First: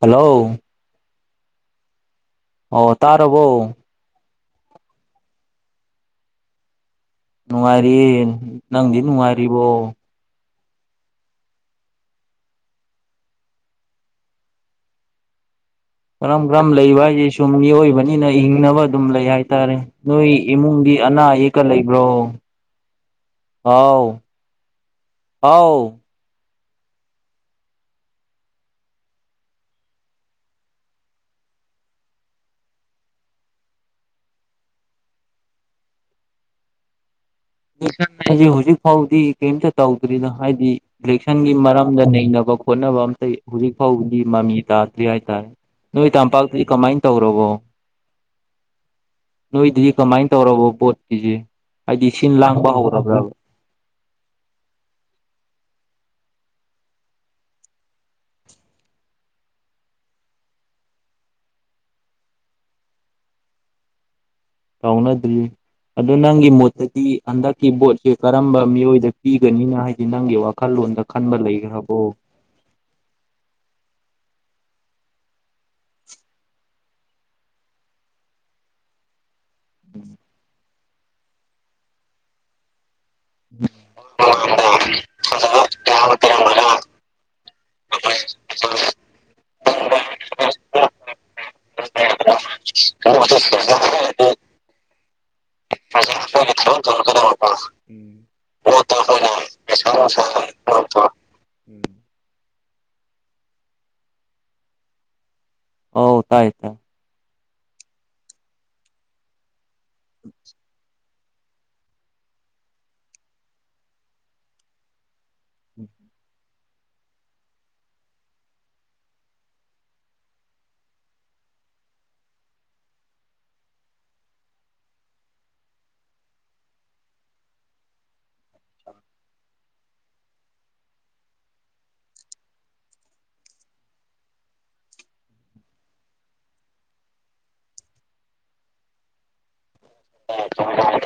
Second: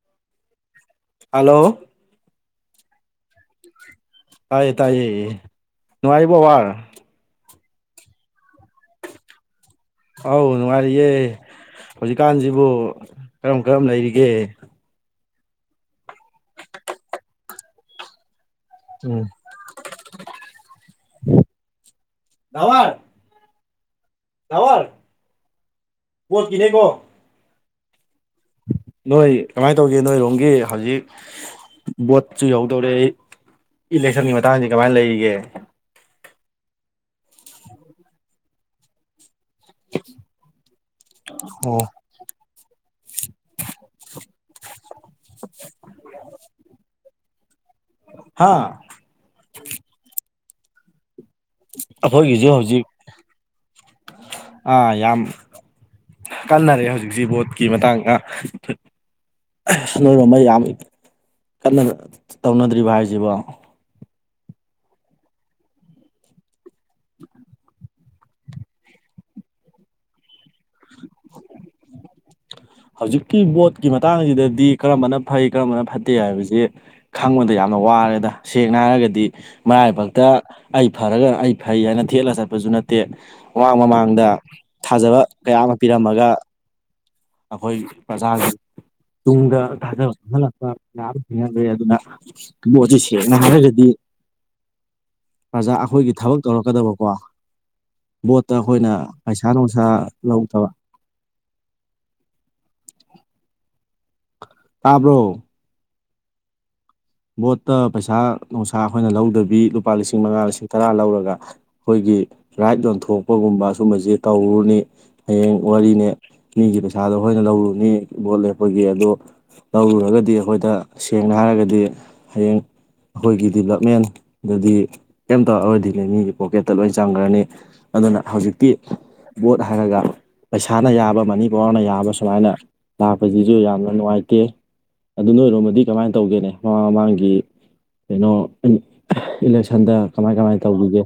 Hello hello ꯑꯣ ꯇꯥꯔꯕꯣ ꯇꯥꯏꯌꯦ ꯇꯥꯏꯌꯦ ꯅꯨꯪꯉꯥꯏꯔꯤꯕꯤ ꯕꯥꯔ ꯅꯨꯡꯉꯥꯏꯔꯤꯌꯦ ꯅꯪꯗꯤ ꯅꯨꯡꯉꯥꯏꯔꯤꯕꯣ ꯑꯧ ꯅꯨꯡꯉꯥꯏꯔꯤꯌꯦ ꯍꯧꯖꯤꯛꯀꯥꯟꯁꯤꯕꯨ ꯀꯔꯝ ꯀꯔꯝ ꯂꯩꯔꯤꯒꯦ ꯀꯔꯝ ꯀꯔꯝ ꯂꯩꯕ ꯍꯥꯏꯁꯦ ꯁꯨꯝ ꯃꯤꯑꯣꯏꯕꯅꯤꯅ ꯍꯤꯡꯅꯕ ꯗꯨꯝ ꯂꯩ ꯎꯝ ꯍꯥꯏꯇꯥꯔꯦ ꯅꯣꯏ ꯏꯃꯨꯡꯒꯤ ꯑꯅꯥ ꯑꯌꯦꯛꯀ ꯂꯩꯕ꯭ꯔꯣ ꯗꯥꯋꯔ ꯍꯥꯎ ꯍꯥꯎ [unintelligible] ꯅꯣꯏ ꯀꯃꯥꯏꯅ ꯇꯧꯒꯦ ꯅꯣꯏꯔꯣꯝꯒꯤ ꯍꯧꯖꯤꯛ ꯚꯣꯠꯁꯨ ꯌꯧꯗꯧꯔꯦ ꯏꯂꯦꯛꯁꯟꯒꯤ ꯃꯇꯥꯡꯁꯤ ꯀꯃꯥꯏꯅ ꯂꯩꯔꯤꯒꯦ [unintelligible] ꯍꯧꯖꯤꯛ ꯐꯥꯎꯗꯤ ꯀꯩꯝꯇ ꯇꯧꯗ꯭ꯔꯤꯗ ꯍꯥꯏꯗꯤ ꯏꯂꯦꯛꯁꯟꯒꯤ ꯑꯣ ꯃꯔꯝꯗ ꯅꯩꯅꯕ ꯈꯣꯠꯅꯕ ꯑꯩ ꯍꯧꯖꯤꯛ ꯐꯥꯎꯕꯗꯤ ꯃꯃꯤ ꯇꯥꯗ꯭ꯔꯤ ꯍꯥꯏꯇꯥꯔꯦ ꯅꯣꯏ ꯇꯝꯄꯥꯛꯇꯗꯤ ꯀꯃꯥꯏꯅ ꯇꯧꯔꯕꯣ ꯍꯥꯥ ꯅꯣꯏꯗꯤ ꯀꯃꯥꯏꯅ ꯇꯧꯔꯕꯣ ꯚꯣꯠꯀꯤꯁꯦ ꯍꯥꯏꯗꯤ ꯁꯤꯟ ꯑꯈꯣꯏꯒꯤꯁꯨ ꯂꯥꯡꯕ ꯍꯧꯖꯤꯛ ꯍꯧꯔꯕ꯭ꯔꯥ ꯑꯥ ꯌꯥꯝ ꯀꯟꯅꯔꯦ ꯍꯧꯖꯤꯛꯁꯤ ꯕꯣꯠꯀꯤ ꯃꯇꯥꯡꯒ ꯅꯣꯏꯔꯣꯝ ꯃꯩ ꯌꯥꯝ ꯀꯟꯅ ꯇꯧꯅꯗ꯭ꯔꯤꯕ ꯍꯥꯏꯁꯤꯕꯣ ꯇꯧꯅꯗ꯭ꯔꯤ ꯑꯗꯨ ꯅꯪꯒꯤ ꯃꯣꯠꯇꯗꯤ ꯍꯟꯗꯛꯀꯤ ꯕꯣꯠꯁꯦ ꯀꯔꯝꯕ ꯃꯤꯑꯣꯏꯗ ꯄꯤꯒꯅꯤꯅ ꯍꯥꯏꯗꯤ ꯅꯪꯒꯤ ꯋꯥꯈꯜꯂꯣꯟꯗ ꯈꯟꯕ ꯂꯩꯈ꯭ꯔꯕꯣ ꯍꯧꯖꯤꯛꯀꯤ ꯚꯣꯠꯀꯤ ꯃꯇꯥꯡꯁꯤꯗꯗꯤ ꯀꯔꯝꯕꯅ ꯐꯩ ꯀꯔꯝꯕꯅ ꯐꯠꯇꯦ ꯍꯥꯏꯕꯖꯦ ꯈꯪꯕꯗ ꯌꯥꯝꯅ ꯋꯥꯔꯦꯗ ꯁꯦꯡꯅ ꯍꯥꯏꯔꯒꯗꯤ ꯃꯔꯥꯏꯕꯛꯇ ꯑꯩ ꯐꯔꯒ ꯑꯩ ꯐꯩ ꯍꯥꯏꯅ ꯊꯦꯠꯂ ꯆꯠꯄꯁꯨ ꯅꯠ ꯇꯦ ꯃꯃꯥꯡ ꯃꯃꯥꯡꯗ ꯊꯥꯖꯕ ꯀꯌꯥ ꯑꯃ ꯄꯤꯔꯝꯃꯒ ꯑꯈꯣꯏꯒꯤ ꯄ꯭ꯔꯖꯥꯒꯤ ꯇꯨꯡꯗ ꯊꯥꯖꯕ ꯃꯥꯡꯍꯜꯂꯛꯄ ꯃꯌꯥꯝ ꯊꯦꯡꯅꯒ꯭ꯔꯦ ꯑꯗꯨꯅ ꯕꯣꯠꯁꯦ ꯁꯦꯡꯅ ꯍꯥꯏꯔꯒꯗꯤ ꯄ꯭ꯔꯖꯥ ꯑꯈꯣꯏꯒꯤ ꯊꯕꯛ ꯇꯧꯔꯛꯀꯗꯕꯀꯣ ꯎꯝ ꯚꯣꯠꯇ ꯈꯣꯏꯅ ꯄꯩꯁꯥ ꯅꯨꯡꯁꯥ ꯂꯧꯗꯕ [inaudible] ꯇꯥꯕ꯭ꯔꯣ꯫ ꯑꯣ ꯇꯥꯏꯌꯦ ꯇꯥꯏꯌꯦ꯫ ꯕꯣꯠꯇ ꯄꯩꯁꯥ ꯅꯨꯡꯁꯥ ꯑꯩꯈꯣꯏꯅ ꯂꯧꯗꯕꯤ ꯂꯨꯄꯥ ꯂꯤꯁꯤꯡ ꯃꯉꯥ ꯂꯤꯁꯤꯡ ꯇꯔꯥ ꯂꯧꯔꯒ꯫ ꯑꯩꯈꯣꯏꯒꯤ ꯔꯥꯏꯠ ꯌꯣꯟꯊꯣꯛꯄꯒꯨꯝꯕ ꯁꯨꯝꯕꯁꯤ ꯇꯧꯔꯨꯅꯤ ꯍꯌꯦꯡ ꯋꯥꯔꯤꯅꯤ꯫ ꯃꯤꯒꯤ ꯄꯩꯁꯥꯗꯣ ꯑꯈꯣꯏꯅ ꯂꯧꯔꯨꯅꯤ ꯕꯣꯠ ꯂꯦꯞꯄꯒꯤ ꯑꯗꯣ꯫ ꯂꯧꯔꯨꯔꯒꯗꯤ ꯑꯩꯈꯣꯏꯗ ꯁꯦꯡꯅ ꯍꯥꯏꯔꯒꯗꯤ ꯍꯌꯦꯡ ꯑꯩꯈꯣꯏꯒꯤ ꯗꯤꯕꯂꯞꯃꯦꯟꯗꯗꯤ ꯀꯩꯝ ꯇꯧꯔꯛꯔꯣꯏꯗꯤꯉꯩ ꯃꯤꯒꯤ ꯄꯣꯀꯦꯠꯇ ꯂꯣꯏ ꯆꯪꯈ꯭ꯔꯅꯤ ꯑꯗꯨꯅ ꯍꯧꯖꯤꯛꯇꯤ ꯚꯣꯠ ꯍꯥꯏꯔꯒ ꯄꯩꯁꯥꯅ ꯌꯥꯕ ꯃꯅꯤ ꯄꯋꯥꯔꯅ ꯌꯥꯕ ꯁꯨꯃꯥꯏꯅ ꯂꯥꯛꯄꯁꯤꯁꯨ ꯌꯥꯝꯅ ꯅꯨꯡꯉꯥꯏꯇꯦ ꯑꯗꯨ ꯅꯣꯏꯔꯣꯝꯃꯗꯤ ꯀꯃꯥꯏꯅ ꯇꯧꯒꯦꯅꯦ ꯃꯃꯥꯡꯒꯤ ꯀꯩꯅꯣ ꯏꯂꯦꯛꯁꯟꯗ ꯀꯃꯥꯏ ꯀꯃꯥꯏ ꯇꯧꯈꯤꯒꯦ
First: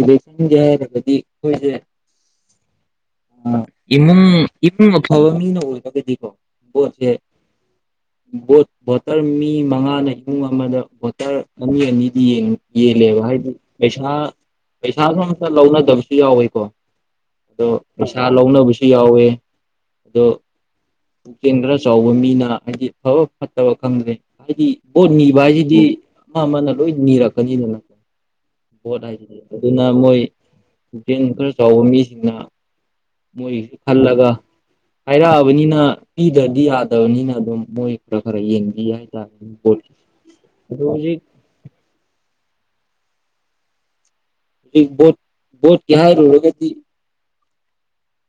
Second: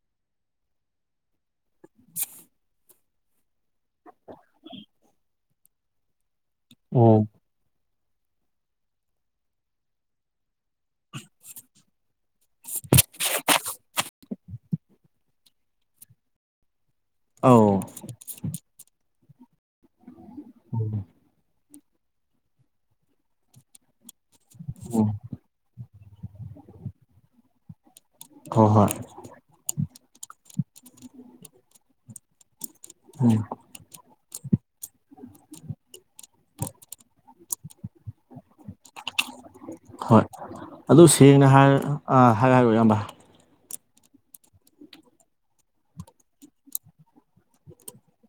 [inaudible] ꯏꯂꯦꯛꯁꯟꯒꯤ ꯍꯥꯏꯔꯒꯗꯤ ꯈꯣꯏꯁꯦ [inaudible] ꯑꯥ ꯏꯃꯨꯡ ꯏꯃꯨꯡ ꯑꯐꯕ ꯃꯤꯅ ꯑꯣꯏꯔꯒꯗꯤꯀꯣ ꯚꯣꯠꯁꯦ ꯑꯣ ꯚꯣꯠ ꯚꯣꯇꯔ ꯃꯤ ꯃꯉꯥꯅ ꯏꯃꯨꯡ ꯑꯃꯗ ꯚꯣꯇꯔ ꯑꯅꯤ ꯑꯅꯤꯗꯤ ꯌꯦꯜꯂꯦꯕ ꯍꯥꯏꯗꯤ ꯄꯩꯁꯥ꯫ ꯄꯩꯁꯥꯗꯣ ꯑꯝꯇ ꯂꯧꯅꯗꯕꯁꯨ ꯌꯥꯎꯋꯦꯀꯣ ꯑꯗꯣ ꯑꯧ ꯄꯩꯁꯥ ꯂꯧꯅꯕꯁꯨ꫰꫰ ꯌꯥꯎꯋꯦ ꯑꯗꯣ꫰꫰ ꯎꯝ꯫ ꯄꯨꯛꯆꯦꯜ ꯈꯔ ꯆꯥꯎꯕ ꯃꯤꯅ ꯍꯥꯏꯗꯤ ꯐꯕ ꯐꯠꯇꯕ ꯈꯪꯗ꯭ꯔꯦ꯫ ꯍꯥꯏꯗꯤ ꯕꯣꯠ ꯍꯣꯏ ꯅꯤꯕ ꯍꯥꯏꯁꯤꯗꯤ ꯑꯃ ꯑꯃꯅ ꯂꯣꯏ ꯅꯤꯔꯛꯀꯅꯤꯗꯅ꯫ ꯍꯣꯏ ꯕꯣꯠ ꯍꯥꯏꯁꯤꯗꯤ ꯑꯗꯨꯅ ꯃꯣꯏ ꯄꯨꯛꯆꯦꯜ ꯈꯔ ꯆꯥꯎꯕ ꯃꯤꯁꯤꯡꯅ꯫ ꯎꯝ ꯃꯣꯏ꯫ ꯈꯜꯂꯒ ꯍꯥꯏꯔꯛꯑꯕꯅꯤꯅ ꯄꯤꯗ꯭ꯔꯗꯤ ꯌꯥꯗꯕꯅꯤꯅ ꯑꯗꯨꯝ ꯃꯣꯏ ꯈꯔ ꯈꯔ ꯌꯦꯡꯕ꯫ ꯍꯣꯏ [unintelligible] ꯑꯗꯨ ꯍꯧꯖꯤ꯫ ꯁꯦꯡꯅ ꯍꯥꯏ ꯑꯥ ꯍꯥꯏꯔꯣ ꯍꯥꯏꯔꯣ ꯏꯌꯥꯝꯕ꯫ ꯕꯣꯠ ꯕꯣꯠꯀꯤ ꯍꯥꯏꯔꯨꯔꯒꯗꯤ꯫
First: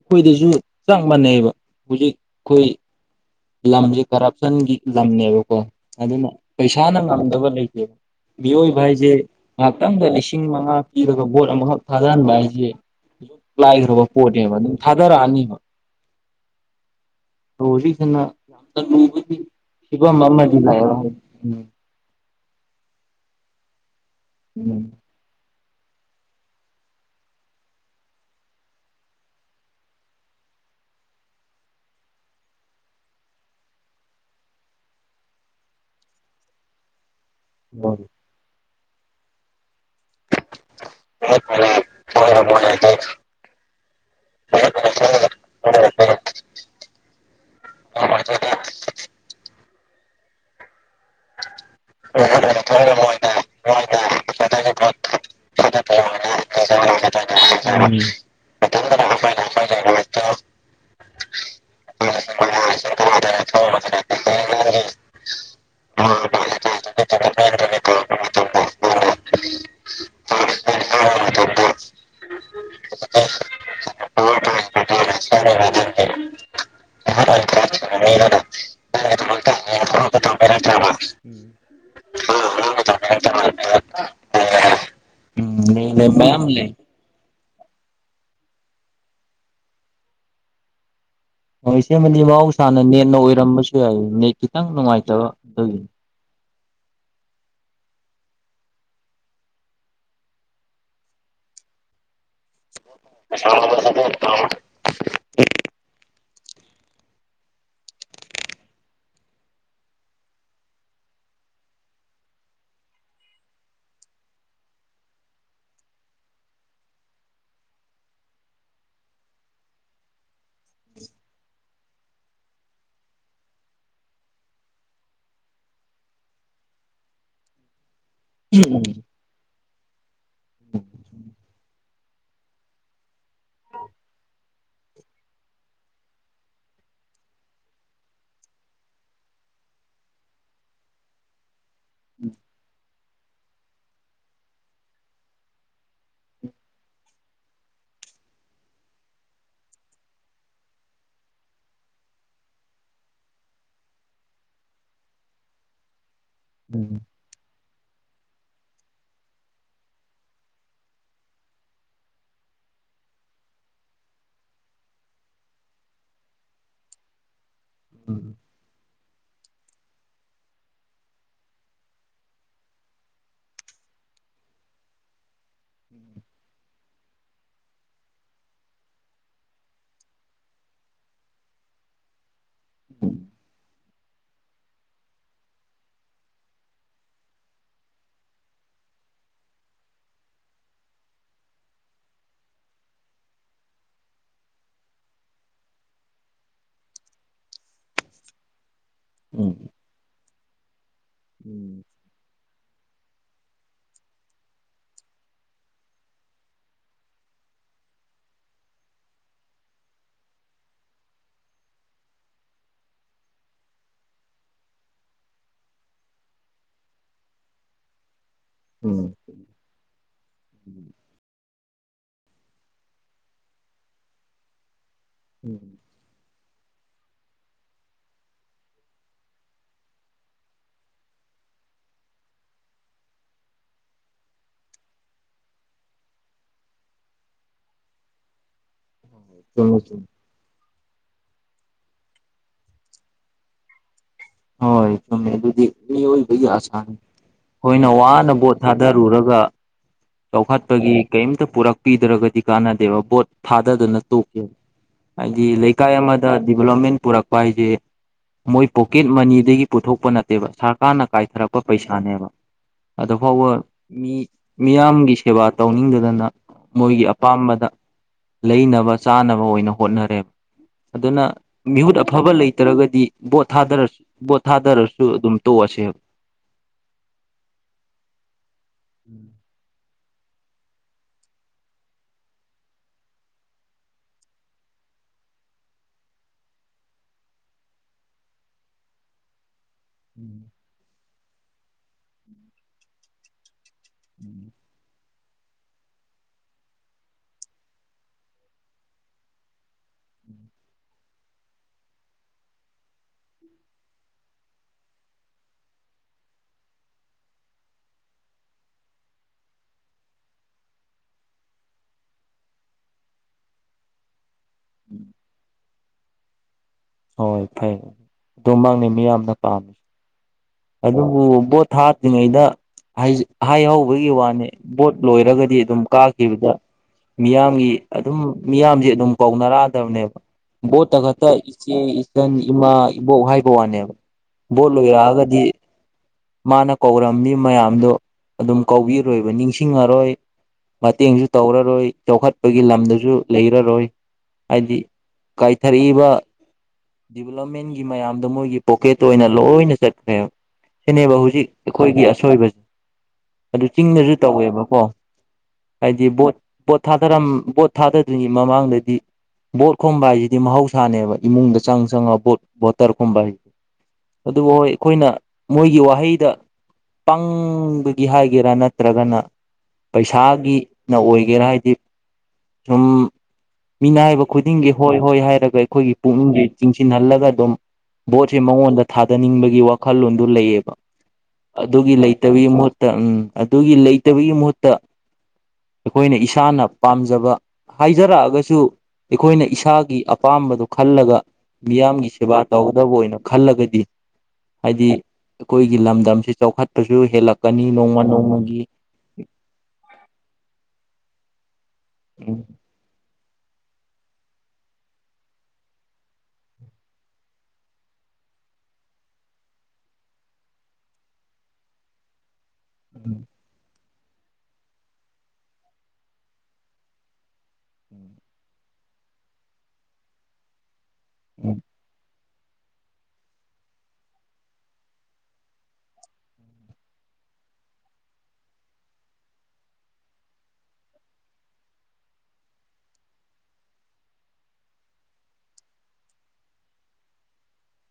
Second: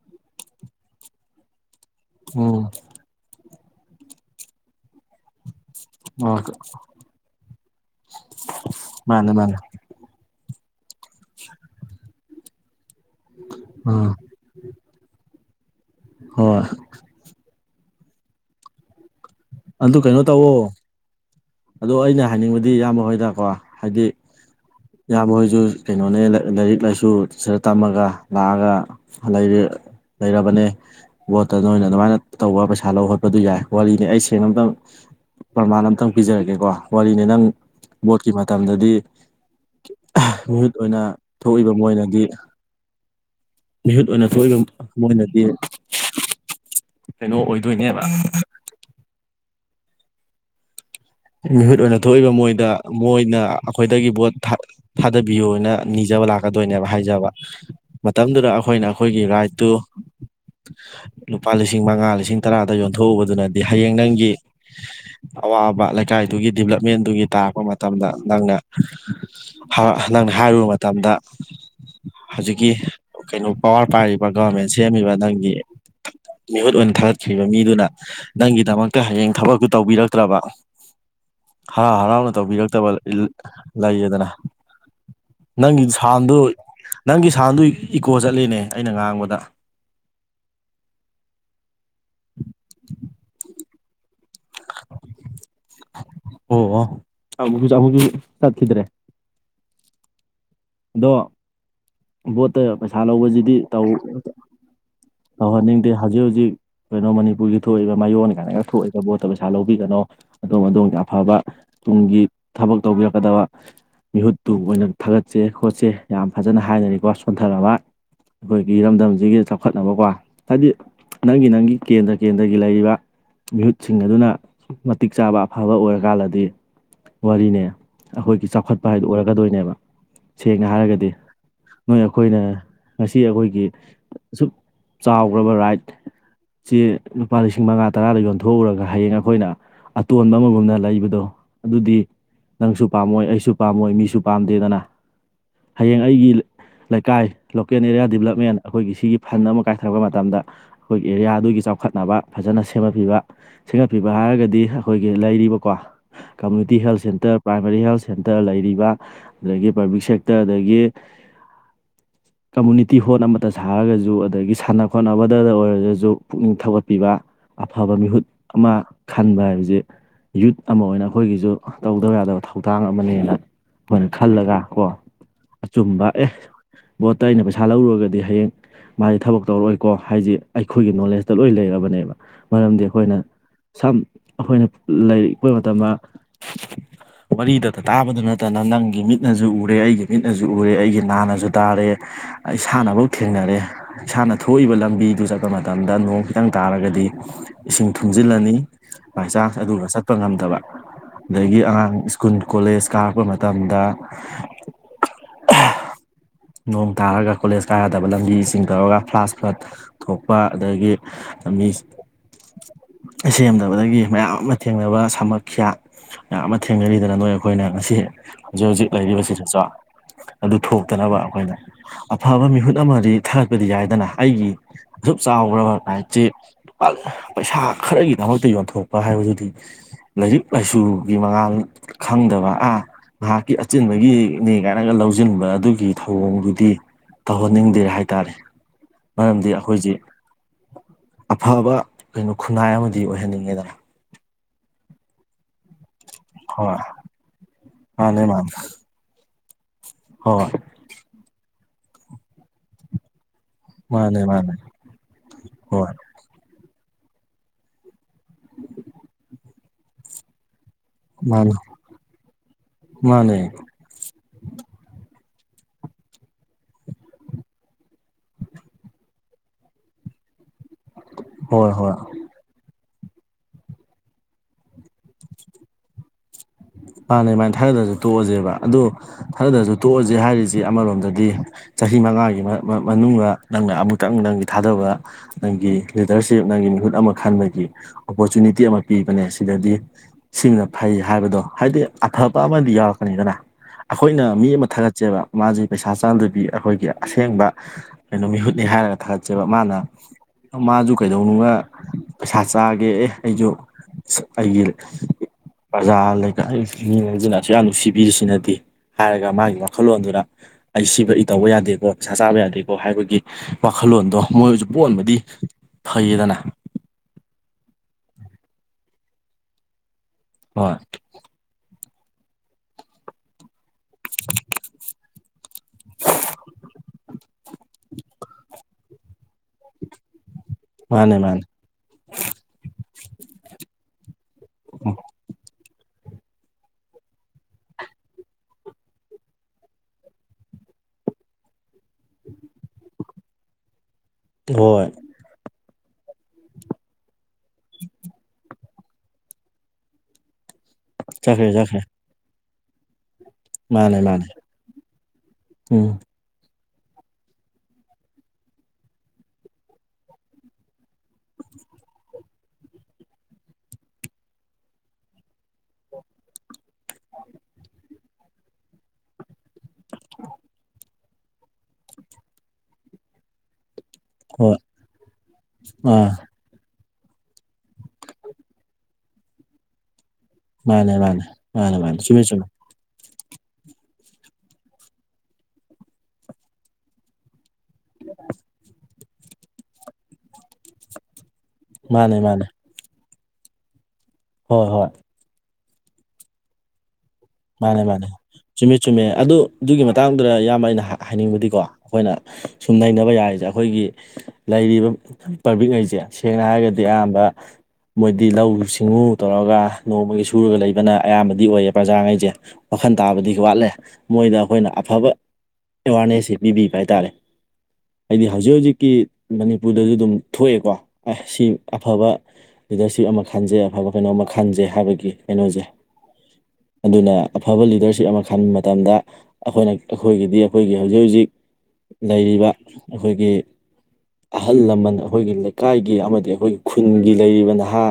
ꯑꯩꯈꯣꯏꯗꯁꯨ ꯆꯞ ꯃꯥꯟꯅꯩ ꯌꯦꯕ ꯍꯧꯖꯤꯛ꯫ ꯎꯝ꯫ ꯑꯩꯈꯣꯏ ꯂꯝꯁꯦ ꯀꯔꯞꯁꯟꯒꯤ ꯂꯝꯅꯦꯕꯀꯣ ꯑꯗꯨꯅ ꯑꯣ ꯄꯩꯁꯥꯅ ꯉꯝꯗꯕ ꯂꯩꯇꯦꯕ꯫ ꯃꯤꯑꯣꯏꯕ ꯍꯥꯏꯁꯦ ꯃꯥꯅꯦ ꯃꯥꯅꯦ ꯉꯥꯏꯍꯥꯛꯇꯪꯗ ꯂꯤꯁꯤꯡ ꯃꯉꯥ ꯄꯤꯔꯒ ꯕꯣꯠ ꯑꯃꯈꯛ ꯊꯥꯗꯍꯟꯕ ꯍꯥꯏꯁꯦ꯫ ꯂꯥꯏꯈ꯭ꯔꯕ ꯎꯝ ꯄꯣꯠꯅꯦꯕ ꯑꯗꯨꯝ ꯊꯥꯗꯔꯑꯅꯦꯕ꯫ ꯍꯣꯏ ꯑꯗꯨ ꯀꯩꯅꯣ ꯇꯧꯋꯣ [unintelligible] ꯑꯗꯣ ꯑꯩꯅ ꯍꯥꯏꯅꯤꯡꯕꯗꯤ ꯏꯌꯥꯝꯕ ꯍꯣꯏꯗꯀꯣ ꯍꯥꯏꯗꯤ ꯎꯝ ꯏꯌꯥꯝꯕ ꯍꯣꯏꯁꯨ ꯀꯩꯅꯣꯅꯦ ꯂꯥꯏꯔꯤꯛ ꯂꯥꯏꯁꯨ ꯈꯔ ꯇꯝꯃꯒ ꯂꯥꯛꯑꯒ ꯂꯩꯔꯤ ꯂꯩꯔꯕꯅꯦ ꯕꯣꯠꯇ ꯅꯣꯏꯅ ꯑꯗꯨꯃꯥꯏꯅ ꯇꯧꯕ ꯄꯩꯁꯥ ꯂꯧ ꯈꯣꯠꯄꯗꯨ ꯌꯥꯏ ꯋꯥꯔꯤꯅꯤ ꯑꯩꯁꯦ ꯍꯦꯡ ꯑꯇꯪ ꯄ꯭ꯔꯃꯥꯟ ꯑꯝꯇꯪ ꯄꯤꯖꯔꯒꯦꯀꯣ ꯋꯥꯔꯤꯅꯤ ꯅꯪ [unintelligible] ꯕꯣꯠꯀꯤ ꯃꯇꯝꯗꯗꯤ ꯃꯤꯍꯨꯠ ꯑꯣꯏꯅ ꯊꯣꯛꯏꯕ ꯃꯣꯏꯅꯗꯤ ꯃꯤꯍꯨꯠ ꯑꯣꯏꯅ ꯊꯣꯛꯏꯕ ꯑꯣꯏꯅꯗꯤ ꯀꯩꯅꯣ ꯑꯣꯏꯗꯣꯏꯅꯦꯕ ꯃꯤꯍꯨꯠ ꯑꯣꯏꯅ ꯊꯣꯛꯏꯕ ꯃꯣꯏꯗ ꯃꯣꯏꯅ ꯑꯩꯈꯣꯏꯗꯒꯤ ꯚꯣꯠ ꯊꯥꯗꯕꯤꯌꯣꯅ ꯅꯤꯖꯕ ꯂꯥꯛꯀꯗꯣꯏꯅꯦꯕ ꯍꯥꯏꯖꯕ ꯃꯇꯝꯗꯨꯗ ꯑꯩꯈꯣꯏꯅ ꯑꯩꯈꯣꯏꯒꯤ ꯔꯥꯏꯠ꯫ ꯇꯨ ꯂꯨꯄꯥ ꯂꯤꯁꯤꯡ ꯃꯉꯥ ꯂꯤꯁꯤꯡ ꯇꯔꯥꯗ ꯌꯣꯟꯊꯣꯛꯎꯕꯗꯨꯅꯗꯤ ꯍꯌꯦꯡ ꯅꯪꯒꯤ ꯑꯋꯥꯕ ꯂꯩꯀꯥꯏꯗꯨꯒꯤ ꯗꯤꯕꯂꯞꯃꯦꯟꯗꯨꯒꯤ ꯇꯥꯔꯛꯄ ꯃꯇꯝꯗ ꯅꯪꯅ ꯅꯪꯅ ꯍꯥꯏꯔꯨꯕ ꯃꯇꯝꯗ ꯍꯧꯖꯤꯛꯀꯤ ꯀꯩꯅꯣ ꯄꯋꯥꯔ ꯄꯥꯏꯔꯤꯕ ꯒꯃꯦꯟ ꯁꯦꯝꯃꯤꯕ ꯅꯪꯒꯤ ꯃꯤꯍꯨꯠ ꯑꯣꯏꯅ ꯑꯍꯜ ꯊꯥꯒꯠꯈ꯭ꯔꯤꯕ ꯃꯤꯗꯨꯅ ꯑꯣꯏꯔꯛꯄ ꯅꯪꯒꯤꯗꯃꯛꯇ ꯍꯌꯦꯡ ꯊꯕꯛꯇꯨ ꯍꯦꯟꯅ ꯊꯕꯛꯇꯣ ꯇꯧꯕꯤꯔꯛꯇ꯭ꯔꯕ [unintelligible] ꯍꯔꯥꯎ ꯍꯔꯥꯎꯅ ꯇꯧꯕꯤꯔꯛꯇꯕ ꯂꯩꯌꯦꯗꯅ ꯅꯪꯒꯤ ꯎꯝ ꯎꯝ ꯁꯥꯎꯟꯗꯣ ꯃꯌꯥꯝ ꯂꯩ ꯅꯪꯒꯤ ꯁꯥꯎꯟꯗꯣ ꯏꯀꯣ ꯆꯠꯂꯤꯅꯦ ꯑꯩꯅ ꯉꯥꯡꯕꯗ ꯏꯆꯦꯃꯗꯤ ꯃꯍꯧꯁꯥꯅ ꯅꯦꯠꯅ ꯑꯣꯏꯔꯝꯕꯁꯨ ꯌꯥꯏ ꯅꯦꯠ ꯈꯤꯇꯪ ꯅꯨꯡꯉꯥꯏꯇꯕ ꯑꯗꯨꯒꯤꯅꯤ ꯑꯣ ꯑꯣ ꯑꯃꯨꯛ ꯑꯃꯨꯛꯁꯨ ꯆꯠꯈꯤꯗ꯭ꯔꯦ꯫ ꯑꯗꯣ ꯕꯣꯠꯇ ꯄꯩꯁꯥ ꯂꯧꯕꯁꯤꯗꯤ ꯇꯧꯒ ꯇꯧꯍꯟꯅꯤꯡꯗꯦ ꯍꯧꯖꯤꯛ ꯍꯧꯖꯤꯛ ꯀꯩꯅꯣ ꯃꯅꯤꯄꯨꯔꯒꯤ ꯊꯣꯛꯏꯕ ꯃꯌꯣꯟ ꯀꯥꯏꯅꯒ ꯊꯣꯛꯏꯕ ꯕꯣꯠꯇ ꯄꯩꯁꯥ ꯂꯧꯕꯤꯒꯅꯣ ꯑꯗꯣꯝ ꯑꯗꯣꯝꯒꯤ ꯑꯐꯕ ꯇꯨꯡꯒꯤ ꯊꯕꯛ ꯇꯧꯕꯤꯔꯛꯀꯗꯕ ꯃꯤꯍꯨꯠꯇꯨ ꯑꯣꯏꯅ ꯊꯥꯒꯠꯁꯦ ꯈꯣꯠꯁꯦ ꯌꯥꯝ ꯐꯖꯅ ꯍꯥꯏꯅꯔꯤꯀꯣ ꯁꯣꯟꯊꯔꯕ꯫ ꯑꯩꯈꯣꯏꯒꯤ ꯏꯔꯝꯗꯝꯁꯤꯒꯤ ꯆꯥꯎꯈꯠ ꯅꯀꯣ ꯍꯥꯏꯗꯤ ꯅꯪꯒꯤ ꯅꯪꯒꯤ ꯀꯦꯟꯗ꯭ꯔ ꯀꯦꯟꯗ꯭ꯔꯒꯤ ꯂꯩꯔꯤꯕ ꯃꯤꯍꯨꯠꯁꯤꯡ ꯑꯗꯨꯅ ꯃꯇꯤꯛ ꯆꯥꯕ ꯑꯐꯕ ꯑꯣꯏꯔꯀꯥꯟꯂꯗꯤ ꯋꯥꯔꯤꯅꯦ ꯑꯩꯈꯣꯏꯒꯤ ꯆꯥꯎꯈꯠꯄ ꯍꯥꯏꯗꯨꯣ ꯑꯣꯏꯔꯒꯗꯣꯏꯅꯦꯕ ꯁꯦꯡꯅ ꯍꯥꯏꯔꯒꯗꯤ ꯅꯣꯏ ꯑꯩꯈꯣꯏꯅ ꯉꯁꯤ ꯑꯩꯈꯣꯏꯒꯤ ꯑꯁꯨꯛ ꯆꯥꯎꯈ꯭ꯔꯕ ꯔꯥꯏꯠ ꯆꯦ ꯂꯨꯄꯥ ꯂꯤꯁꯤꯡ ꯃꯉꯥ ꯇꯔꯥꯗ ꯌꯣꯟꯊꯣꯛꯎꯔꯒ ꯍꯌꯦꯡ ꯑꯩꯈꯣꯏꯅ ꯑꯇꯣꯟꯕ ꯑꯃꯒꯝꯅ ꯂꯩꯕꯗꯣ ꯑꯗꯨꯗꯤ ꯅꯪꯁꯨ ꯄꯥꯝꯃꯣꯏ ꯑꯩꯁꯨ ꯄꯥꯝꯃꯣꯏ ꯃꯤꯁꯨ ꯄꯥꯝꯗꯦꯗꯅ ꯍꯌꯦꯡ ꯑꯩꯒꯤ ꯂꯩꯀꯥꯏ ꯂꯣꯀꯦꯜ ꯑꯦꯔꯤꯌꯥ ꯗꯤꯕꯂꯄꯃꯦꯟ ꯑꯩꯈꯣꯏꯒꯤ ꯁꯤꯒꯤ ꯐꯟ ꯑꯃ ꯀꯥꯏꯊꯔꯛꯄ ꯃꯇꯝꯗ ꯑꯩꯈꯣꯏꯒꯤ ꯑꯦꯔꯤꯌꯥꯗꯨꯒꯤ ꯆꯥꯎꯈꯠꯅꯕ ꯐꯖꯅ ꯁꯦꯝꯃꯕꯤꯕ ꯁꯦꯝꯒꯠꯄꯤꯕ ꯍꯥꯏꯔꯒꯗꯤ ꯑꯩꯈꯣꯏꯒꯤ ꯂꯩꯔꯤꯕꯀꯣ community health centre primary health centre ꯂꯩꯔꯤꯕ ꯑꯗꯨꯗꯒꯤ ꯄꯥꯕ꯭ꯂꯤꯛ ꯁꯦꯛꯇꯔ ꯑꯗꯒꯤ ꯀꯝꯃꯨꯅꯤꯇꯤ ꯍꯣꯜ ꯑꯃꯠꯇ ꯁꯥꯔꯒꯖꯨ ꯑꯗꯨ ꯁꯥꯟꯅ ꯈꯣꯠꯅꯕꯗ ꯑꯣꯏꯔꯒꯁꯨ ꯄꯨꯛꯅꯤꯡ ꯊꯧꯒꯠꯄꯤꯕ ꯑꯐꯕ ꯃꯤꯍꯨꯠ ꯑꯃ ꯈꯟꯕ ꯍꯥꯏꯕꯁꯦ ꯌꯨꯠ ꯑꯃ ꯑꯣꯏꯅ ꯑꯩꯈꯣꯏꯒꯤꯁꯨ ꯇꯧꯗꯕ ꯌꯥꯗꯕ ꯊꯧꯗꯥꯡ ꯑꯃꯅꯦꯅ ꯑꯗꯨꯃꯥꯏꯅ ꯈꯜꯂꯒ ꯀꯣ ꯑꯆꯨꯝꯕ ꯑꯦ ꯕꯣꯠꯇ ꯑꯩꯅ ꯄꯩꯁꯥ ꯂꯧꯔꯨꯔꯒꯗꯤ ꯍꯌꯦꯡ ꯃꯥꯖꯦ ꯊꯕꯛ ꯇꯧꯔꯛꯑꯣꯏꯀꯣ ꯍꯥꯏꯁꯤ ꯑꯩꯈꯣꯏꯒꯤ ꯅꯣꯂꯦꯖꯇ ꯂꯣꯏ ꯂꯩꯔꯕꯅꯦꯕ ꯃꯔꯝꯗꯤ ꯑꯩꯈꯣꯏꯅ ꯁꯝ ꯑꯩꯈꯣꯏꯅ ꯂꯔꯤꯛꯄ ꯃꯇꯝꯗ ꯃꯔꯤꯗꯇ ꯇꯥꯕꯗ ꯅꯠꯇꯅ ꯅꯪꯒꯤ ꯃꯤꯠꯅꯁꯨ ꯎꯔꯦ ꯑꯩꯒꯤ ꯃꯤꯠꯅꯁꯨ ꯎꯔꯦ ꯑꯩꯒꯤ ꯅꯥꯖꯨ ꯇꯥꯔꯦ ꯑꯩ ꯁꯥꯟꯅꯕꯧ ꯊꯦ ꯊꯦꯡꯅꯔꯦ ꯏꯁꯥꯅ ꯊꯣꯛꯏꯕ ꯂꯝꯕꯤꯗꯨ ꯆꯠꯄ ꯃꯇꯝꯗ ꯅꯣꯡ ꯈꯤꯇꯪ ꯇꯥꯔꯒꯗꯤ ꯏꯁꯤꯡ ꯊꯨꯝꯖꯤꯜꯂꯅꯤ ꯕꯥꯏ ꯆꯥꯟꯁ ꯑꯗꯨꯒ ꯆꯠꯄ ꯉꯝꯗꯕ ꯑꯗꯒꯤ ꯑꯉꯥꯡ ꯁ꯭ꯀꯨꯜ ꯁ꯭ꯀꯨꯜ ꯀꯣꯂꯦꯖ ꯀꯥꯔꯛꯄ ꯃꯇꯝꯗ ꯅꯣꯡ ꯇꯥꯔꯒ ꯀꯣꯂꯦꯖ ꯀꯥ ꯂꯝꯕꯤꯁꯤꯡ ꯇꯧꯔꯒ ꯐ꯭ꯂꯥꯁ ꯐ꯭ꯂꯠ ꯊꯣꯛꯄ ꯑꯗꯒꯤ ꯂꯝꯕꯤ ꯁꯦꯝꯗꯕꯗꯒꯤ ꯃꯌꯥꯝ ꯑꯃ ꯊꯦꯡꯅꯕ ꯁꯥꯃꯈꯤꯌꯥ ꯃꯌꯥꯝ ꯑꯃ ꯊꯦꯡꯅꯔꯤꯗꯅ ꯅꯣꯏ ꯑꯩꯈꯣꯏꯅ ꯉꯁꯤ ꯍꯧꯖꯤꯛ ꯍꯧꯖꯤꯛ ꯂꯩꯔꯤꯕꯁꯤꯗꯁꯨ ꯑꯗꯨ ꯊꯣꯛꯇꯅꯕ ꯑꯩꯈꯣꯏꯅ ꯑꯐꯕ ꯃꯤꯍꯨꯠ ꯑꯃꯗꯤ ꯊꯥꯒꯠꯄꯗꯤ ꯌꯥꯏꯗꯅ ꯑꯩꯒꯤ ꯑꯁꯨꯛ ꯆꯥꯎꯈ꯭ꯔꯕ ꯔꯥꯏꯠꯁꯤ ꯄꯩꯁꯥ ꯈꯔꯒꯤꯗꯃꯛꯇ ꯌꯣꯟꯊꯣꯛꯄ ꯍꯥꯏꯕꯗꯨꯗꯤ ꯂꯥꯏꯔꯤꯛ ꯂꯥꯏꯁꯨꯒꯤ ꯃꯉꯥꯜ ꯈꯪꯗꯕ ꯑꯥ ꯉꯥꯏꯍꯥꯛꯀꯤ ꯑꯆꯤꯟꯕꯒꯤꯅꯤ ꯀꯥꯏꯅꯒ ꯂꯧꯁꯤꯟꯕꯒ ꯑꯗꯨꯒꯤ ꯊꯧꯑꯣꯡꯗꯨꯗꯤ ꯇꯧꯍꯟꯅꯤꯡꯗꯦ ꯍꯥꯏꯇꯥꯔꯦ ꯃꯔꯝꯗꯤ ꯆꯨꯝꯃꯦ ꯑꯩꯈꯣꯏꯖꯤ ꯆꯨꯝꯃꯦ ꯑꯐꯕ ꯀꯩꯅꯣ ꯈꯨꯟꯅꯥꯏ ꯑꯃꯗꯤ ꯑꯣꯏꯍꯟꯒꯦꯗꯅ ꯍꯣꯏ ꯆꯨꯃꯦ ꯑꯗꯨꯗꯤ ꯃꯤꯑꯣꯏꯕꯒꯤ ꯍꯣꯏ ꯑꯁꯥꯅꯤ ꯑꯩꯈꯣꯏꯅ ꯃꯥꯅꯦ ꯋꯥꯅ ꯃꯥꯅꯦ ꯚꯣꯠ ꯊꯥꯗꯔꯨꯔꯒ ꯍꯣꯏ ꯆꯥꯎꯈꯠ ꯒꯤ ꯀꯩꯔꯤꯝꯇ ꯄꯨꯔꯛꯄꯤꯗ꯭ꯔꯒꯗꯤ ꯀꯥꯟꯅꯗꯦꯕ ꯕꯣꯠ ꯐꯥꯗꯗꯅ ꯃꯥꯅꯦ ꯇꯣꯛꯈꯤꯕ ꯃꯥꯅꯦ ꯍꯥꯏꯗꯤ ꯍꯣꯏ ꯂꯩꯀꯥꯏ ꯑꯃ ꯗ ꯗꯤꯕꯂꯞꯃꯦꯟ ꯄꯨꯔꯛꯄ ꯍꯥꯏꯁꯦ ꯃꯣꯏ ꯄꯣꯀꯦꯠ ꯃꯅꯤꯗꯒꯤ ꯄꯨꯊꯣꯛꯄ ꯅꯠꯇꯦ ꯇꯦꯕ ꯁꯔꯀꯥꯔꯅ ꯃꯥꯅꯦ ꯀꯥꯏꯊꯔꯛꯄ ꯄꯩꯁꯥꯅꯦꯕ ꯃꯥꯅꯦ ꯑꯗꯨꯐꯥꯎꯕ ꯃꯤ ꯃꯤꯌꯥꯝꯒꯤ ꯁꯦꯕꯥ ꯇꯧꯅꯤꯡꯗꯗꯅ ꯃꯣꯏꯒꯤ ꯑꯄꯥꯝꯕꯗ ꯂꯩꯅꯕ ꯆꯥꯅꯕ ꯑꯣꯏꯅ ꯍꯣꯠꯅꯔꯦ ꯑꯗꯨꯅ ꯍꯣꯏ ꯃꯤꯍꯨꯠ ꯍꯣꯏ ꯑꯐꯕ ꯂꯩꯇ꯭ꯔꯒꯗꯤ ꯕꯣꯠ ꯊꯥꯗꯔꯁꯨꯣꯠ ꯊꯥꯗꯔꯁꯨ ꯑꯗꯨꯝ ꯇꯣꯛꯑꯁꯦꯕ ꯃꯥꯅꯦ ꯃꯥꯅ ꯊꯗꯔꯗꯖꯨ ꯇꯣꯛꯑꯁꯦꯕ ꯑꯗꯨ ꯈꯔꯗꯁꯨ ꯇꯣꯛꯑꯁꯦ ꯍꯥꯏꯔꯤꯁꯤ ꯑꯃꯔꯣꯝꯗꯗꯤ ꯆꯍꯤ ꯃꯉꯥꯒꯤ ꯃ ꯃ ꯃꯅꯨꯡꯗ ꯅꯪꯅ ꯑꯃꯨꯛꯇꯪ ꯅꯪꯒꯤ ꯊꯥꯗꯕ ꯅꯪꯒꯤ ꯂꯤꯗꯔꯁꯤꯞ ꯅꯪꯒꯤ ꯃꯤꯍꯨꯠ ꯑꯃ ꯈꯟꯕꯒꯤ ꯑꯣꯄꯣꯔꯆꯨꯅꯤꯇꯤ ꯑꯃ ꯄꯤꯕꯅꯦ ꯁꯤꯗꯗꯤ ꯁꯤꯅ ꯐꯩ ꯍꯥꯏꯕꯗꯣ ꯍꯥꯏꯗꯤ ꯑꯐꯕ ꯑꯃꯗꯤ ꯌꯥꯎꯔꯛꯀꯅꯤꯗꯅ ꯑꯩꯈꯣꯏꯅ ꯃꯤ ꯑꯃ ꯊꯥꯒꯠꯁꯦꯕ ꯃꯥꯖꯦ ꯄꯩꯁꯥ ꯆꯥꯗꯕꯤ ꯑꯩꯈꯣꯏꯒꯤ ꯑꯁꯦꯡꯕ ꯀꯩꯅꯣ ꯃꯤꯍꯨꯠꯅꯤ ꯍꯥꯏꯔꯒ ꯊꯥꯒꯠꯆꯦꯕ ꯃꯥꯅ ꯃꯥꯖꯨ ꯀꯩꯗꯧꯅꯨꯡꯗ ꯄꯩꯁꯥ ꯆꯥꯒꯦ ꯑꯦ ꯑꯩꯖꯨ ꯑꯩꯒꯤ ꯄ꯭ꯔꯖꯥ ꯂꯩ ꯑꯩꯁꯤ ꯃꯤꯉꯩꯒꯤꯅ ꯑꯁꯨꯛ ꯌꯥꯝ ꯅꯨꯡꯁꯤꯕꯤꯔꯤꯁꯤꯅꯗꯤ ꯍꯥꯏꯔꯒ ꯃꯥꯏ ꯋꯥꯈꯜꯂꯣꯟꯗꯨꯅ ꯑꯩ ꯁꯤꯕ ꯑꯩ ꯇꯧꯕ ꯌꯥꯗꯦꯀꯣ ꯄꯩꯁꯥ ꯆꯥꯕ ꯌꯥꯗꯦꯀꯣ ꯍꯥꯏꯕꯒꯤ ꯋꯥꯈꯜꯂꯣꯟꯗꯣ ꯃꯣꯏꯖꯨ ꯄꯣꯛꯑꯟꯕꯗꯤ ꯐꯩꯗꯅ ꯍꯣꯏ ꯐꯩ ꯑꯗꯨ ꯃꯛꯅꯤ ꯃꯤ ꯌꯥꯝꯅ ꯄꯥꯝꯃꯤ ꯍꯣꯏ ꯑꯗꯨꯕꯨ ꯕꯣꯠ ꯊꯥꯗꯤ ꯉꯩꯗ ꯍꯥꯏ ꯍꯥꯏꯍꯧ ꯑꯩꯈꯣꯏꯒꯤ ꯋꯥꯅꯦ ꯕꯣꯠ ꯂꯣꯏꯔꯒꯗꯤ ꯑꯗꯨꯝ ꯀꯥꯈꯤꯕꯗ ꯃꯤꯌꯥꯝꯒꯤ ꯑꯗꯨꯝ ꯃꯤꯌꯥꯝꯖꯦ ꯑꯗꯨꯝ ꯀꯧꯅꯔꯛꯑꯗꯕꯅꯦꯕ ꯕꯣꯠꯇ ꯃꯥꯅꯦ ꯈꯛꯇ ꯃꯥꯅꯦ ꯏꯆꯦ ꯏꯆꯟ ꯏꯃꯥ ꯏꯕꯣꯛ ꯍꯥꯏꯕꯩ ꯋꯥꯅꯦꯕ ꯕꯣꯠ ꯂꯣꯏꯔꯛꯑꯒꯗꯤ ꯃꯥꯅ ꯀꯧꯔꯝꯃꯤ ꯃꯌꯥꯝꯗꯣ ꯑꯗꯨꯝ ꯀꯧꯕꯤꯔꯣꯏꯕ ꯅꯤꯡꯁꯤꯡꯉꯔꯣꯏ ꯃꯇꯦꯡꯖꯨ ꯇꯧꯔꯔꯣꯏ ꯆꯥꯎꯈꯠꯄꯒꯤ ꯂꯝꯗꯖꯨ ꯂꯩꯔꯔꯣꯏ ꯍꯥꯏꯗꯤ ꯍꯣꯏ ꯀꯥꯏꯊꯔꯛꯏꯕ ꯗꯤꯚꯂꯞꯃꯦꯟꯒꯤ ꯃꯌꯥꯝꯗꯣ ꯃꯣꯏꯒꯤ ꯄꯣꯀꯦꯠꯇ ꯑꯣꯏꯅ ꯂꯣꯏꯅ ꯆꯠꯈ꯭ꯔꯦ ꯁꯤꯅꯦꯕ ꯍꯧꯖꯤꯛ ꯆꯠꯈ꯭ꯔꯦ ꯆꯠꯈ꯭ꯔꯦ ꯑꯩꯈꯣꯏꯒꯤ ꯑꯁꯣꯏꯕꯁꯦ ꯑꯗꯨ ꯃꯥꯅꯦ ꯆꯤꯡꯗꯖꯨ ꯃꯥꯅꯦ ꯇꯧꯋꯦꯕꯀꯣ ꯎꯝ ꯍꯥꯏꯗꯤ ꯕꯣꯠ ꯕꫭꯠ ꯊꯥꯗꯔꯝ ꯕꫭꯠ ꯊꯥꯗꯗ꯭ꯔꯤꯉꯤ ꯃꯃꯥꯡꯗꯗꯤ ꯕꯣꯠ ꯈꫭꯝꯕ ꯍꯥꯏꯖꯤꯗꯤ ꯃꯍꯧꯁꯥꯅꯦꯕ ꯏꯃꯨꯡꯗ ꯆꯪ ꯆꯪꯉꯒ ꯕꯣꯠ ꯕꯣꯇꯔ ꯈꫭꯝꯕ ꯍꯥꯏꯁꯤꯗꯤ ꯑꯗꯨꯕꯨ ꯍꫭꯏ ꯑꯩꯈꯣꯏꯅ ꯃꯣꯏꯒꯤ ꯋꯥꯍꯩꯗ ꯄꯪꯕꯒꯤ ꯍꯥꯏꯒꯦꯔꯥ ꯅꯠꯇ꯭ꯔꯒꯅ ꯄꯩꯁꯥꯒꯤꯅ ꯑꯣꯏꯒꯦꯔꯥ ꯍꯥꯏꯗꯤ ꯁꯨꯝ ꯃꯤꯅ ꯍꯥꯏꯕ ꯈꯨꯗꯤꯡꯒꯤ ꯍꯣꯏ ꯍꯣꯏ ꯍꯥꯏꯔꯒ ꯑꯩꯈꯣꯏꯒꯤ ꯑꯥ ꯄꯨꯛꯅꯤꯡꯒꯤ ꯆꯤꯡꯁꯤꯟꯍꯜꯂꯒ ꯑꯗꯨꯝ ꯕꯣꯠꯁꯦ ꯃꯉꯣꯟꯗ ꯊꯥꯗꯅꯤꯡꯕꯒꯤ ꯋꯥ ꯋꯥꯈꯜꯂꯣꯟꯗꯨ ꯂꯩꯌꯦꯕ ꯃꯥꯅꯦ ꯃꯥꯅꯦ ꯃꯥꯅꯦ ꯑꯗꯨꯒꯤ ꯃꯥꯅꯦ ꯆꯨꯝꯃꯦ ꯆꯨꯝꯃꯦ ꯂꯩꯇꯕꯒꯤ ꯃꯍꯨꯠ ꯇ ꯎꯝ ꯑꯗꯨꯒꯤ ꯂꯩꯇꯕꯒꯤ ꯃꯍꯨꯠꯇ ꯑꯩꯈꯣꯏꯅ ꯏꯁꯥꯅ ꯄꯥꯝꯖꯕ ꯍꯥꯏꯖꯔꯛꯑꯒꯁꯨ ꯑꯩꯈꯣꯏꯅ ꯏꯁꯥꯒꯤ ꯑꯄꯥꯝꯕꯗꫭ ꯈꯜꯂꯒ ꯃꯤꯌꯥꯝꯒꯤ ꯃꯥꯅꯦ ꯁꯦꯕꯥ ꯃꯥꯅꯦ ꯇꯧꯒꯗꯕ ꯑꯣꯏꯅ ꯈꯜꯂꯒꯗꯤ ꯍꯣꯏ ꯍꯥꯏꯗꯤ ꯍꯣꯏ ꯑꯩꯈꯣꯏꯒꯤ ꯂꯝꯗꯝꯁꯤ ꯆꯥꯎꯈꯠꯄꯁꯨ ꯍꯦꯜꯂꯛ ꯃꯥꯅꯦ ꯃꯥꯅꯦ ꯆꯨꯝꯃꯦ ꯆꯨꯝꯃꯦ ꯑꯗꯨ ꯑꯗꯨꯒꯤ ꯃꯇꯥꯡꯗꯨꯔ ꯏꯌꯥꯝꯕ ꯑꯩꯅ ꯍꯥ ꯍꯥꯏꯅꯤꯡꯕꯗꯤꯀꯣ ꯑꯩꯈꯣꯏꯅ ꯁꯨꯝ ꯅꯩꯅꯕ ꯌꯥꯔꯤꯖꯦ ꯑꯩꯈꯣꯏꯒꯤ ꯂꯩꯔꯤꯕ ꯄꯕ꯭ꯂꯤꯛꯉꯩꯖꯦ ꯁꯦꯡꯅ ꯍꯥꯏꯔꯒꯗꯤ ꯑꯌꯥꯝꯕ ꯃꯣꯏꯗꯤ ꯂꯧꯎ ꯁꯤꯡꯎ ꯇꯧꯔꯒ ꯅꯣꯡꯃꯒꯤ ꯁꯨꯔꯒ ꯂꯩꯕꯅ ꯑꯌꯥꯝꯕꯗꯤ ꯑꯣꯏꯌꯦ ꯄ꯭ꯔꯖꯥꯒꯩ ꯖꯦ ꯋꯥꯈꯜ ꯇꯥꯕꯗꯤ ꯋꯥꯠꯂꯦ ꯃꯣꯏꯗ ꯑꯩꯈꯣꯏꯅ ꯑꯐꯕ ꯑꯦꯋꯥꯔꯅꯦꯁꯁꯤ ꯄꯤꯕꯤꯕ ꯍꯥꯏꯇꯥꯔꯦ ꯍꯥꯏꯗꯤ ꯍꯧꯖꯤꯛ ꯍꯧꯖꯤꯛꯀꯤ ꯃꯅꯤꯄꯨꯔꯗꯖꯨ ꯑꯗꯨꯝ ꯊꯣꯛꯑꯦꯀꯣ ꯑ ꯁꯤ ꯑꯐꯕ ꯂꯤꯗꯔꯁꯤꯞ ꯑꯃ ꯈꯟꯖꯦ ꯑꯐꯕ ꯀꯩꯅꯣ ꯑꯃ ꯈꯟꯖꯦ ꯍꯥꯏꯕꯒꯤ ꯀꯩꯅꯣꯖꯦ ꯑꯗꯨꯅ ꯑꯐꯕ ꯂꯤꯗꯔꯁꯤꯞ ꯑꯃ ꯈꯟꯕ ꯃꯇꯝꯗ ꯑꯩꯈꯣꯏꯅ ꯑꯩꯈꯣꯏꯒꯤꯗꯤ ꯑꯩꯈꯣꯏꯒꯤ ꯍꯧꯖꯤ ꯍꯧꯖꯤꯛ ꯂꯩꯔꯤꯕ ꯑꯩꯈꯣꯏꯒꯤ ꯑꯍꯜ ꯂꯃꯟ ꯑꯩꯈꯣꯏꯒꯤ ꯂꯩꯀꯥꯏꯒꯤ ꯑꯃꯗꯤ ꯑꯩꯈꯣꯏꯒꯤ ꯈꯨꯟꯒꯤ ꯂꯩꯔꯤꯕ ꯅꯍꯥ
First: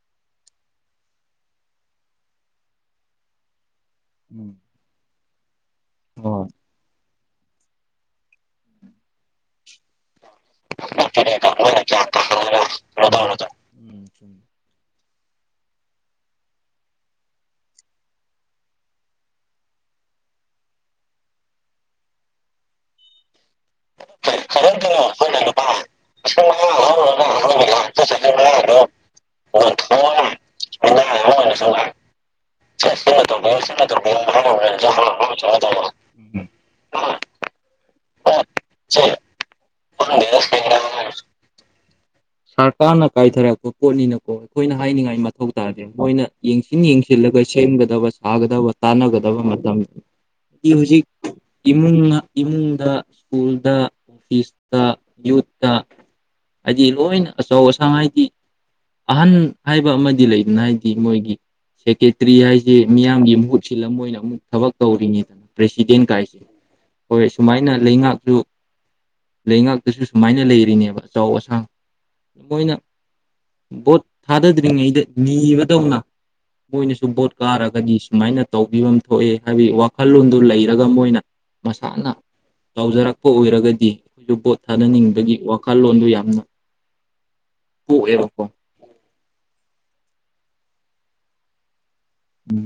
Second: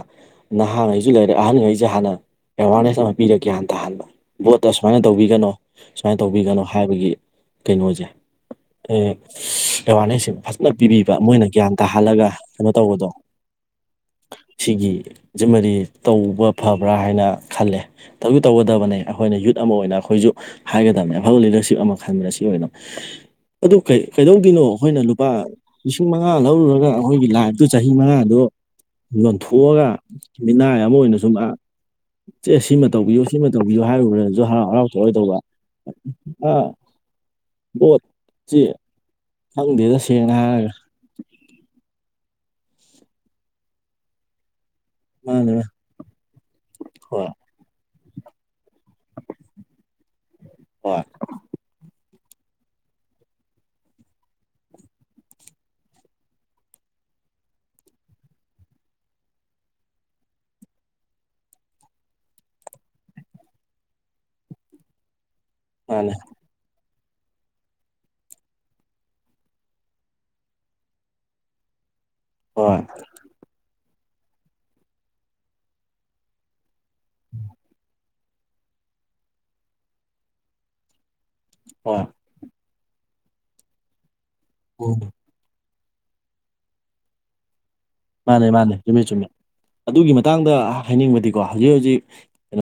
ꯅꯍꯥꯉꯩꯁꯨ ꯂꯩꯔꯦ ꯑꯍꯟꯒꯩꯁꯦ ꯍꯥꯟꯅ ꯑꯦꯋꯥꯔꯅꯦꯁ ꯑꯃ ꯄꯤꯔꯛꯒꯦ ꯍꯟꯊꯍꯟꯕ ꯚꯣꯠꯇ ꯁꯨ ꯁꯨꯃꯥꯏꯅ ꯇꯧꯕꯤꯒꯅꯣ ꯁꯨꯃꯥꯏꯅ ꯑꯣ ꯇꯧꯕꯤꯒꯅꯣ ꯍꯥꯏꯕꯒꯤ ꯀꯩꯅꯣꯖꯦ ꯑꯦ ꯑꯦꯋꯥꯔꯅꯦꯁꯁꯦ ꯐꯖꯅ ꯄꯤꯕꯤꯕ ꯃꯣꯏꯅ ꯒ꯭ꯌꯥꯟ ꯇꯥꯍꯜꯂꯒ ꯀꯩꯅꯣ ꯇꯧꯕꯗꯣ ꯎꯝ ꯁꯤꯒꯤ ꯖꯤꯃꯗꯤ ꯇꯧꯕ ꯐꯕ꯭ꯔꯥ ꯍꯥꯏꯅ ꯈꯜꯂꯦ ꯇꯧ ꯇꯧꯒꯗꯕꯅꯦ ꯑꯩꯈꯣꯏꯅ ꯌꯨꯠ ꯑꯃ ꯑꯣꯏꯅ ꯑꯩꯈꯣꯏꯖꯨ ꯍꯥꯏꯒꯗꯕꯅꯦ ꯑꯐꯕ ꯂꯤꯗꯔꯁꯤꯞ ꯑꯃ ꯈꯟꯕꯗ ꯁꯤ ꯑꯣꯏꯅ [unintelligible] ꯑꯗꯨ ꯀꯩ ꯀꯩꯗꯧ ꯗꯣꯏꯅꯣ ꯑꯩꯈꯣꯏꯅ ꯂꯨꯄꯥ ꯂꯤꯁꯤꯡ ꯃꯉꯥ ꯂꯧꯔꯨꯔꯒ ꯑꯩꯈꯣꯏꯒꯤ ꯂꯥꯏꯕꯇꯨ ꯆꯍꯤ ꯃꯉꯥꯗꯨ ꯌꫭꯟꯊꯣꯛꯑꯒ ꯃꯤꯅꯥꯏ ꯑꯃ ꯑꯣꯏꯅꯁꯨꯝ ꯑꯥ ꯆꯦ ꯁꯤꯃ ꯇꯧꯕꯤꯌꯨ ꯁꯤꯃ ꯆꯨꯝꯃꯤ ꯇꯧꯕꯤꯌꯨ ꯍꯥꯏꯔꯨꯔꯁꯨ ꯍꯔꯥꯎ ꯍꯔꯥꯎꯊꯣꯛꯑꯣꯏ ꯇꯧꯕ [unintelligible] [unintelligible] ꯈꯪꯗꯦꯗ ꯁꯦꯡꯅ ꯍꯥꯏꯒ ꯁꯔꯀꯥꯔꯅ ꯀꯥꯏꯊꯔꯛꯄ ꯄꯣꯠꯅꯤꯅꯀꯣ ꯑꯩꯈꯣꯏꯅ ꯍꯥꯏꯅꯤꯡꯉꯥꯏ ꯃꯊꯧ ꯃꯥꯅꯦ ꯇꯥꯔꯁꯦ ꯃꯣꯏꯅ ꯌꯦꯡꯁꯤꯟ ꯍꯣꯏ ꯌꯦꯡꯁꯤꯜꯂꯒ ꯁꯦꯝꯒꯗꯕ ꯁꯥꯒꯗꯕ ꯇꯥꯟꯅꯒꯗꯕ ꯃꯇꯝ ꯍꯣꯏ ꯍꯧꯖꯤꯛ ꯏꯃꯨꯡꯅ ꯏꯃꯨꯡꯗ ꯁ꯭ꯀꯨꯜꯗ ꯑꯣꯐꯤꯁꯇ ꯌꯨꯛꯇ ꯍꯥꯏꯗꯤ ꯂꯣꯏꯅ ꯑꯆꯧ ꯑꯁꯥꯡ ꯍꯥꯏꯗꯤ ꯑꯍꯟ ꯍꯥꯏꯕ ꯑꯃꯗꯤ ꯂꯩꯗꯅ ꯍꯥꯏꯗꯤ ꯃꯣꯏꯒꯤ ꯁꯦꯀꯦꯇꯔꯤ ꯍꯥꯏꯁꯦ ꯃꯤꯌꯥꯝꯒꯤ ꯃꯍꯨꯠ ꯁꯤꯜꯂ ꯃꯣꯢꯅ ꯑꯃꯨꯛ ꯊꯕꯛ ꯇꯧꯔꯤꯅꯤꯗꯅ ꯄꯦꯁꯤꯗꯦꯟ ꯃꯥꯅꯦ ꯀꯥꯏꯁꯦ ꯍꯣꯏ ꯁꯨꯃꯥꯏꯅ ꯂꯩꯉꯥꯛꯁꯨ ꯂꯩꯉꯥꯛꯇꯁꯨ ꯁꯨꯃꯥꯏꯅ ꯂꯩꯔꯤꯅꯦꯕ ꯑꯆꯧ ꯑꯁꯥꯡ ꯃꯣꯏꯅ ꯍꯣꯏ ꯕꯣꯠ ꯊꯥꯗꯗ꯭ꯔꯤꯉꯩꯗ ꯅꯤꯕꯗꯧꯅ ꯃꯣꯏꯅꯁꯨ ꯕꯣꯠ ꯀꯥꯔꯒꯗꯤ ꯁꯨꯃꯥꯏꯅ ꯇꯧꯕꯤꯚꯝ ꯊꯣꯛꯑꯦ ꯍꯥꯏꯕꯩ ꯋꯥꯈꯜꯂꯣꯟꯗꯣ ꯂꯩꯔꯒ ꯃꯣꯏꯅ ꯍꯣꯏ ꯃꯁꯥꯅ ꯇꯧꯖꯔꯛꯄ ꯑꯣꯏꯔꯒꯗꯤ ꯑꯩꯈꯣꯏꯁꯨ ꯚꯣꯠ ꯎꯝ ꯊꯥꯅꯅꯤꯡꯕꯒꯤ ꯋꯥꯈꯜꯂꯣꯟꯗꯨ ꯌꯥꯝꯅ ꯄꯣꯛꯑꯦ ꯃꯥꯅꯦ ꯃꯥꯅꯦ ꯆꯨꯝꯃꯦ ꯆꯨꯝꯃꯦ ꯑꯗꯨꯒꯤ ꯃꯇꯥꯡꯗ ꯍꯥꯏꯅꯤꯡꯕꯗꯤꯀꯣ ꯍꯧꯖꯤꯛ ꯍꯧꯖꯤꯛ ꯎꯝ